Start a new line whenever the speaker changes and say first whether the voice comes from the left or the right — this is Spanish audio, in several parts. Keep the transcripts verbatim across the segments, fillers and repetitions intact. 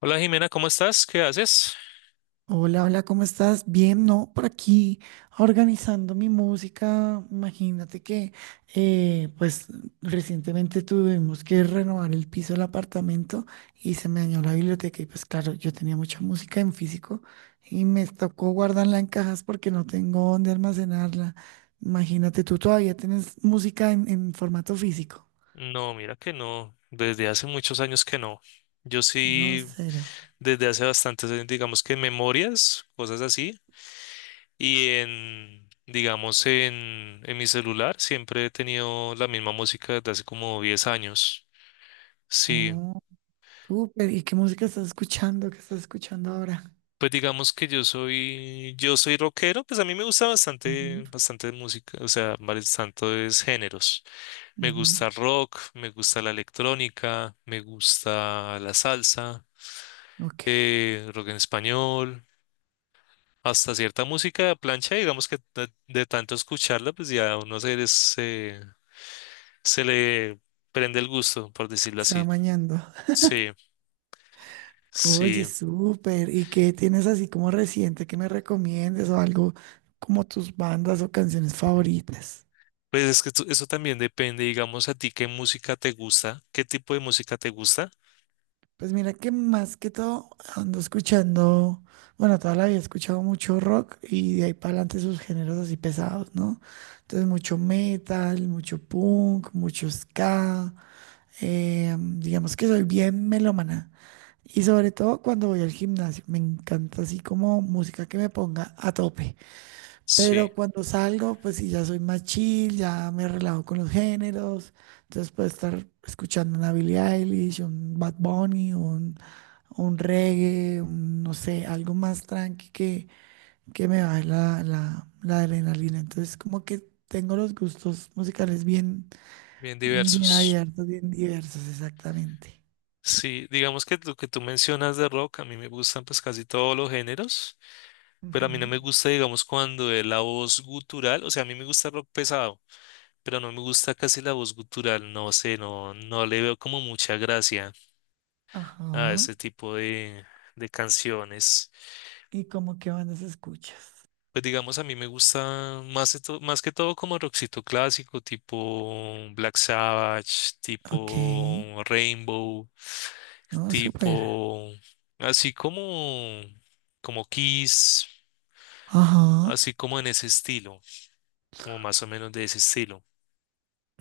left: Hola Jimena, ¿cómo estás? ¿Qué haces?
right: Hola, hola, ¿cómo estás? Bien, ¿no? Por aquí organizando mi música. Imagínate que, eh, pues, recientemente tuvimos que renovar el piso del apartamento y se me dañó la biblioteca y pues claro, yo tenía mucha música en físico y me tocó guardarla en cajas porque no tengo dónde almacenarla. Imagínate, tú todavía tienes música en, en formato físico.
left: No, mira que no, desde hace muchos años que no. Yo
right: No,
left: sí,
right: cero.
left: desde hace bastantes años, digamos que en memorias, cosas así, y en, digamos, en, en mi celular siempre he tenido la misma música desde hace como diez años. Sí,
right: Oh, súper. ¿Y qué música estás escuchando? ¿Qué estás escuchando ahora?
left: pues digamos que yo soy, yo soy rockero, pues a mí me gusta
right: Ujú,
left: bastante, bastante música, o sea, varios tantos géneros. Me
right: ujú.
left: gusta el rock, me gusta la electrónica, me gusta la salsa.
right: Ok,
left: Eh, rock en español, hasta cierta música de plancha, digamos que de, de tanto escucharla, pues ya a uno se, les- se, se le prende el gusto, por decirlo
right: se va
left: así.
right: mañando.
left: Sí,
right: Oye,
left: sí.
right: súper. ¿Y qué tienes así como reciente que me recomiendes o algo como tus bandas o canciones favoritas?
left: Pues es que tú- eso también depende, digamos, a ti qué música te gusta, qué tipo de música te gusta.
right: Pues mira que más que todo ando escuchando, bueno, toda la vida he escuchado mucho rock y de ahí para adelante sus géneros así pesados, ¿no? Entonces mucho metal, mucho punk, mucho ska. Eh, digamos que soy bien melómana. Y sobre todo cuando voy al gimnasio, me encanta así como música que me ponga a tope. Pero
left: Sí,
right: cuando salgo, pues sí, ya soy más chill, ya me relajo con los géneros. Entonces puedo estar escuchando una Billie Eilish, un Bad Bunny, un, un reggae, un, no sé, algo más tranqui que, que me baje la, la, la adrenalina. Entonces como que tengo los gustos musicales bien,
left: bien
right: bien
left: diversos.
right: abiertos, bien diversos, exactamente.
left: Sí, digamos que lo que tú mencionas de rock, a mí me gustan pues casi todos los géneros, pero a mí no
right: Ujú.
left: me gusta, digamos, cuando es la voz gutural, o sea, a mí me gusta rock pesado. Pero no me gusta casi la voz gutural, no sé, no, no le veo como mucha gracia
right: Ajá.
left: a ese tipo de, de canciones.
right: ¿Y como qué bandas escuchas?
left: Pues digamos, a mí me gusta más, de to- más que todo como rockcito clásico, tipo Black Sabbath,
right: Ok,
left: tipo Rainbow,
right: no, súper.
left: tipo así como, como Kiss,
right: Ajá,
left: así como en ese estilo, como más o menos de ese estilo.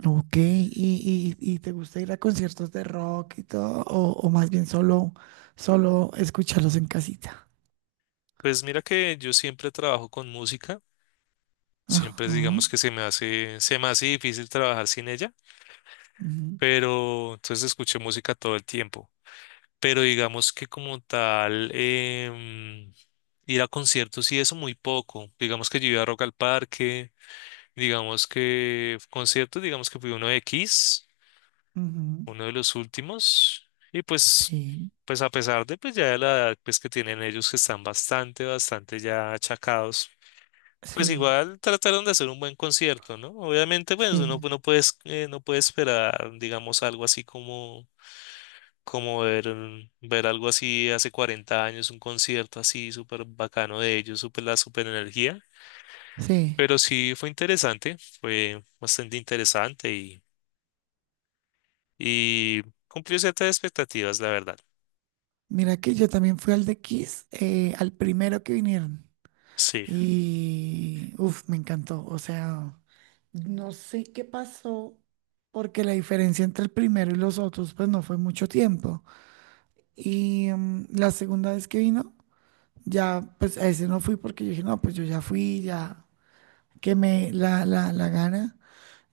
right: ok. ¿Y, y, y te gusta ir a conciertos de rock y todo? ¿O, o más bien solo, solo escucharlos en casita?
left: Pues mira que yo siempre trabajo con música. Siempre
right: Ajá,
left: digamos que se me hace, se me hace difícil trabajar sin ella,
right: ujú,
left: pero entonces escuché música todo el tiempo. Pero digamos que como tal, em, ir a conciertos y eso muy poco. Digamos que yo iba a Rock al Parque, digamos que conciertos, digamos que fui uno de Kiss,
right: ujú,
left: uno de los últimos, y pues,
right: sí,
left: pues a pesar de pues ya de la edad pues que tienen ellos que están bastante, bastante ya achacados. Pues
right: sí,
left: igual trataron de hacer un buen concierto, ¿no? Obviamente, pues uno
right: sí,
left: no puede, eh, no puede esperar, digamos, algo así como, como ver, mm, ver algo así hace cuarenta años, un concierto así súper bacano de ellos, súper la súper energía.
right: sí.
left: Pero sí fue interesante, fue bastante interesante y, y cumplió ciertas expectativas, la verdad.
right: Mira que yo también fui al de Kiss, eh, al primero que vinieron.
left: Sí,
right: Y, uff, me encantó. O sea, no sé qué pasó, porque la diferencia entre el primero y los otros, pues no fue mucho tiempo. Y mm, la segunda vez que vino, ya, pues a ese no fui porque yo dije, no, pues yo ya fui, ya quemé la, la, la gana.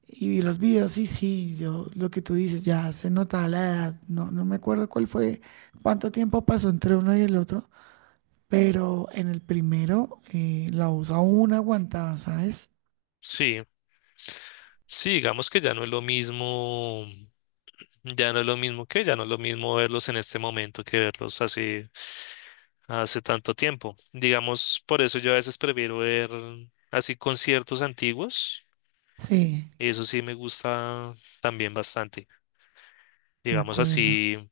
right: Y vi los videos y sí, yo, lo que tú dices, ya se notaba la edad. No, no me acuerdo cuál fue, cuánto tiempo pasó entre uno y el otro, pero en el primero, eh, la voz aún aguantaba, ¿sabes?
left: sí, sí, digamos que ya no es lo mismo, ya no es lo mismo que, ya no es lo mismo verlos en este momento que verlos hace hace tanto tiempo. Digamos, por eso yo a veces prefiero ver mm, así conciertos antiguos
right: Sí,
left: y eso sí me gusta también bastante.
right: de
left: Digamos
right: acuerdo.
left: así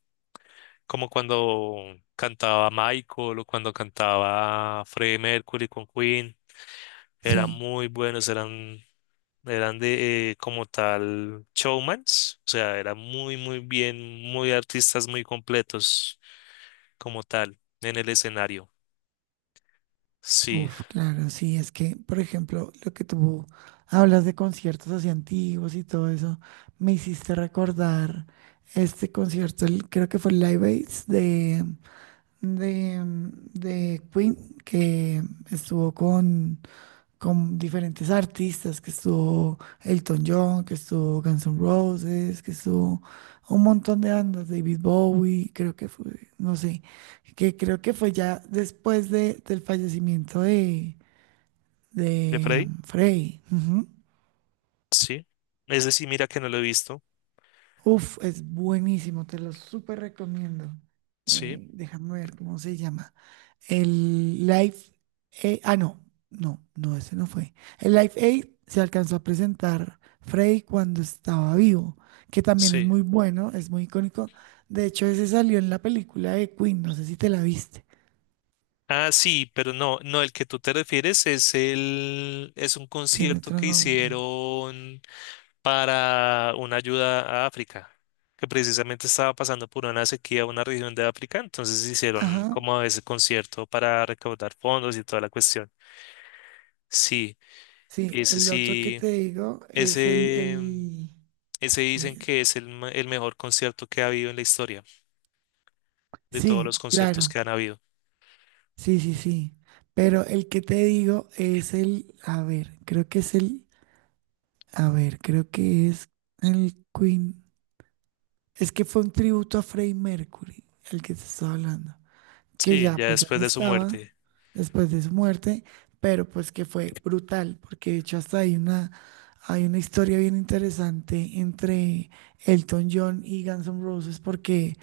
left: como cuando cantaba Michael o cuando cantaba Freddie Mercury con Queen, eran
right: Sí,
left: muy buenos, eran eran de eh, como tal showmans, o sea, eran muy muy bien, muy artistas muy completos como tal en el escenario. Sí,
right: uf, claro, sí, es que, por ejemplo, lo que tú hablas de conciertos así antiguos y todo eso, me hiciste recordar este concierto, el- creo que fue el Live Aid de, de, de Queen, que estuvo con con diferentes artistas, que estuvo Elton John, que estuvo Guns N' Roses, que estuvo un montón de bandas, David Bowie, creo que fue, no sé, que creo que fue ya después de, del fallecimiento de,
left: ¿de
right: de
left: Freddie?
right: um, Frey. Ujú.
left: Sí. Es decir, mira que no lo he visto.
right: Uf, es buenísimo, te lo súper recomiendo.
left: Sí,
right: Eh, déjame ver cómo se llama. El Live Aid, ah, no, no, no, ese no fue. El Live Aid se alcanzó a presentar Freddy cuando estaba vivo, que también es
left: sí.
right: muy bueno, es muy icónico. De hecho, ese salió en la película de Queen, no sé si te la viste,
left: Ah, sí, pero no, no, el que tú te refieres es el, es un
right: tiene
left: concierto
right: otro
left: que
right: nombre.
left: hicieron para una ayuda a África, que precisamente estaba pasando por una sequía una región de África, entonces hicieron
right: Ajá,
left: como ese concierto para recaudar fondos y toda la cuestión. Sí,
right: sí,
left: ese
right: el otro que
left: sí,
right: te digo es el,
left: ese,
right: el,
left: ese
right: es
left: dicen
right: que,
left: que es el, ma- el mejor concierto que ha habido en la historia, de todos los
right: sí,
left: conciertos
right: claro,
left: que han habido.
right: sí, sí, sí. Pero el que te digo es el, a ver, creo que es el a ver, creo que es el Queen. Es que fue un tributo a Freddie Mercury, el que te estaba hablando. Que
left: Sí,
right: ya,
left: ya
right: pues ya
left: después
right: no
left: de su
right: estaba
left: muerte.
right: después de su muerte, pero pues que fue brutal, porque de hecho hasta hay una, hay una historia bien interesante entre Elton John y Guns N' Roses, porque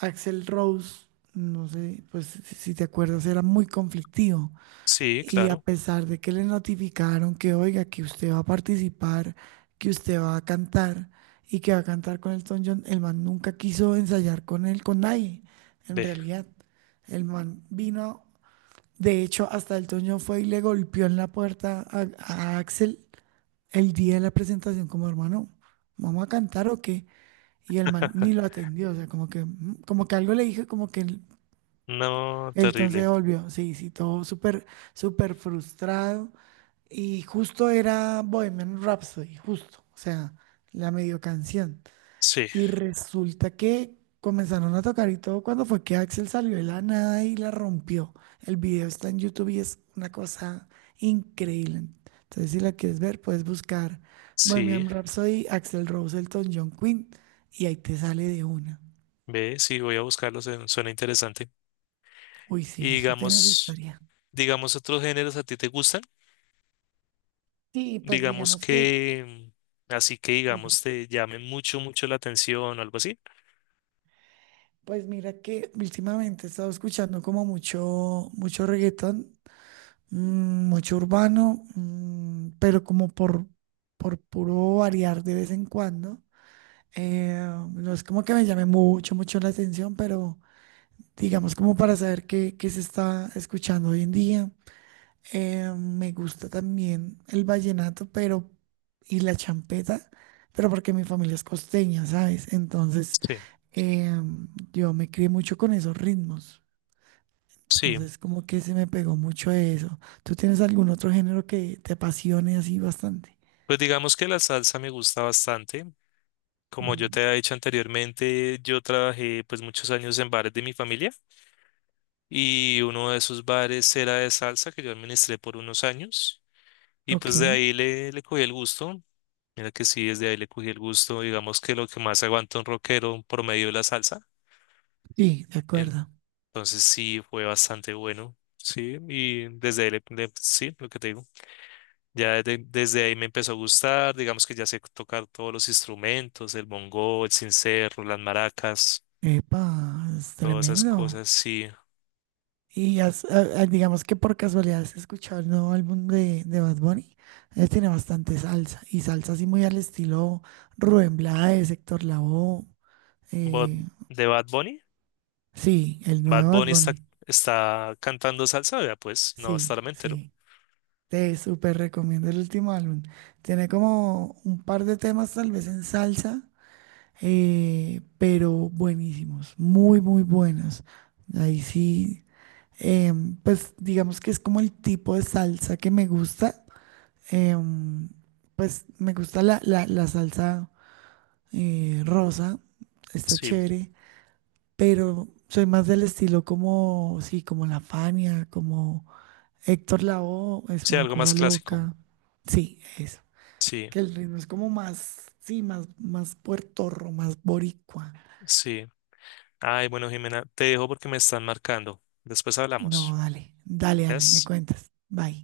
right: Axel Rose, no sé, pues si si te acuerdas, era muy conflictivo.
left: Sí,
right: Y a
left: claro.
right: pesar de que le notificaron que, oiga, que usted va a participar, que usted va a cantar y que va a cantar con Elton John, el man nunca quiso ensayar con él, con nadie, en
left: Ve.
right: realidad. El man vino, de hecho, hasta Elton John fue y le golpeó en la puerta a, a Axel el día de la presentación como hermano, ¿vamos a cantar o qué? Y el man ni lo atendió, o sea, como que, mm, como que algo le dijo, como que
left: No,
right: entonces
left: terrible.
right: volvió, sí, sí, todo súper, súper frustrado. Y justo era Bohemian Rhapsody, justo, o sea, la medio canción.
left: Sí,
right: Y resulta que comenzaron a tocar y todo cuando fue que Axel salió de la nada y la rompió. El video está en YouTube y es una cosa increíble. Entonces, si la quieres ver, puedes buscar
left: sí.
right: Bohemian Rhapsody, Axel Rose, Elton John, Queen, y ahí te sale de una.
left: Ve, sí, voy a buscarlo. se- Suena interesante.
right: Uy, sí,
left: Y
right: eso tiene su
left: digamos,
right: historia.
left: digamos otros géneros a ti te gustan.
right: Sí, pues
left: Digamos
right: digamos que...
left: que, mm, así que
right: Dime.
left: digamos te llamen mucho, mucho la atención o algo así.
right: Pues mira que últimamente he estado escuchando como mucho, mucho reggaetón, mm, mucho urbano, mm, pero como por, por puro variar de vez en cuando. Eh, no es como que me llame mucho, mucho la atención, pero digamos como para saber qué, qué se está escuchando hoy en día. Eh, me gusta también el vallenato, pero y la champeta, pero porque mi familia es costeña, ¿sabes? Entonces,
left: Sí,
right: em, yo me crié mucho con esos ritmos.
left: sí.
right: Entonces, como que se me pegó mucho eso. ¿Tú tienes algún otro género que te apasione así bastante?
left: Pues digamos que la salsa me gusta bastante. Como yo
right: Mm,
left: te he dicho anteriormente, yo trabajé pues muchos años en bares de mi familia. Y uno de esos bares era de salsa que yo administré por unos años y
right: ok,
left: pues de ahí le, le cogí el gusto. Mira que sí, desde ahí le cogí el gusto, digamos que lo que más aguanta un rockero promedio es la salsa.
right: sí, de acuerdo.
left: Entonces sí, fue bastante bueno, sí, y desde ahí, le, le- sí, lo que te digo, ya de- desde ahí me empezó a gustar, digamos que ya sé tocar todos los instrumentos, el bongo, el sincero, las maracas,
right: Epa, es
left: todas esas
right: tremendo.
left: cosas, sí.
right: Y has- a- a- digamos que por casualidad has escuchado el nuevo álbum de, de Bad Bunny. Él tiene bastante salsa y salsa así muy al estilo Rubén Blades, Héctor Lavoe.
left: Bad-
right: eh,
left: ¿De Bad Bunny?
right: sí, el
left: Bad
right: nuevo Bad
left: Bunny está,
right: Bunny.
left: está cantando salsa, vea, pues no, hasta
right: Sí,
left: ahora me entero.
right: sí. Te súper recomiendo el último álbum. Tiene como un par de temas, tal vez en salsa, eh, pero buenísimos, muy, muy buenos. Ahí sí, em, pues digamos que es como el tipo de salsa que me gusta. Em, pues me gusta la, la- la salsa eh, rosa, está
left: Sí,
right: chévere, pero soy más del estilo como, sí, como La Fania, como Héctor Lavoe, es
left: sí,
right: una
left: algo más
right: cosa
left: clásico.
right: loca. Sí, eso.
left: Sí,
right: Que el ritmo es como más, sí, más, más puertorro, más boricua.
left: sí. Ay, bueno, Jimena, te dejo porque me están marcando. Después
right: No,
left: hablamos.
right: dale, dale, dale, me
left: ¿Ves?
right: cuentas. Bye.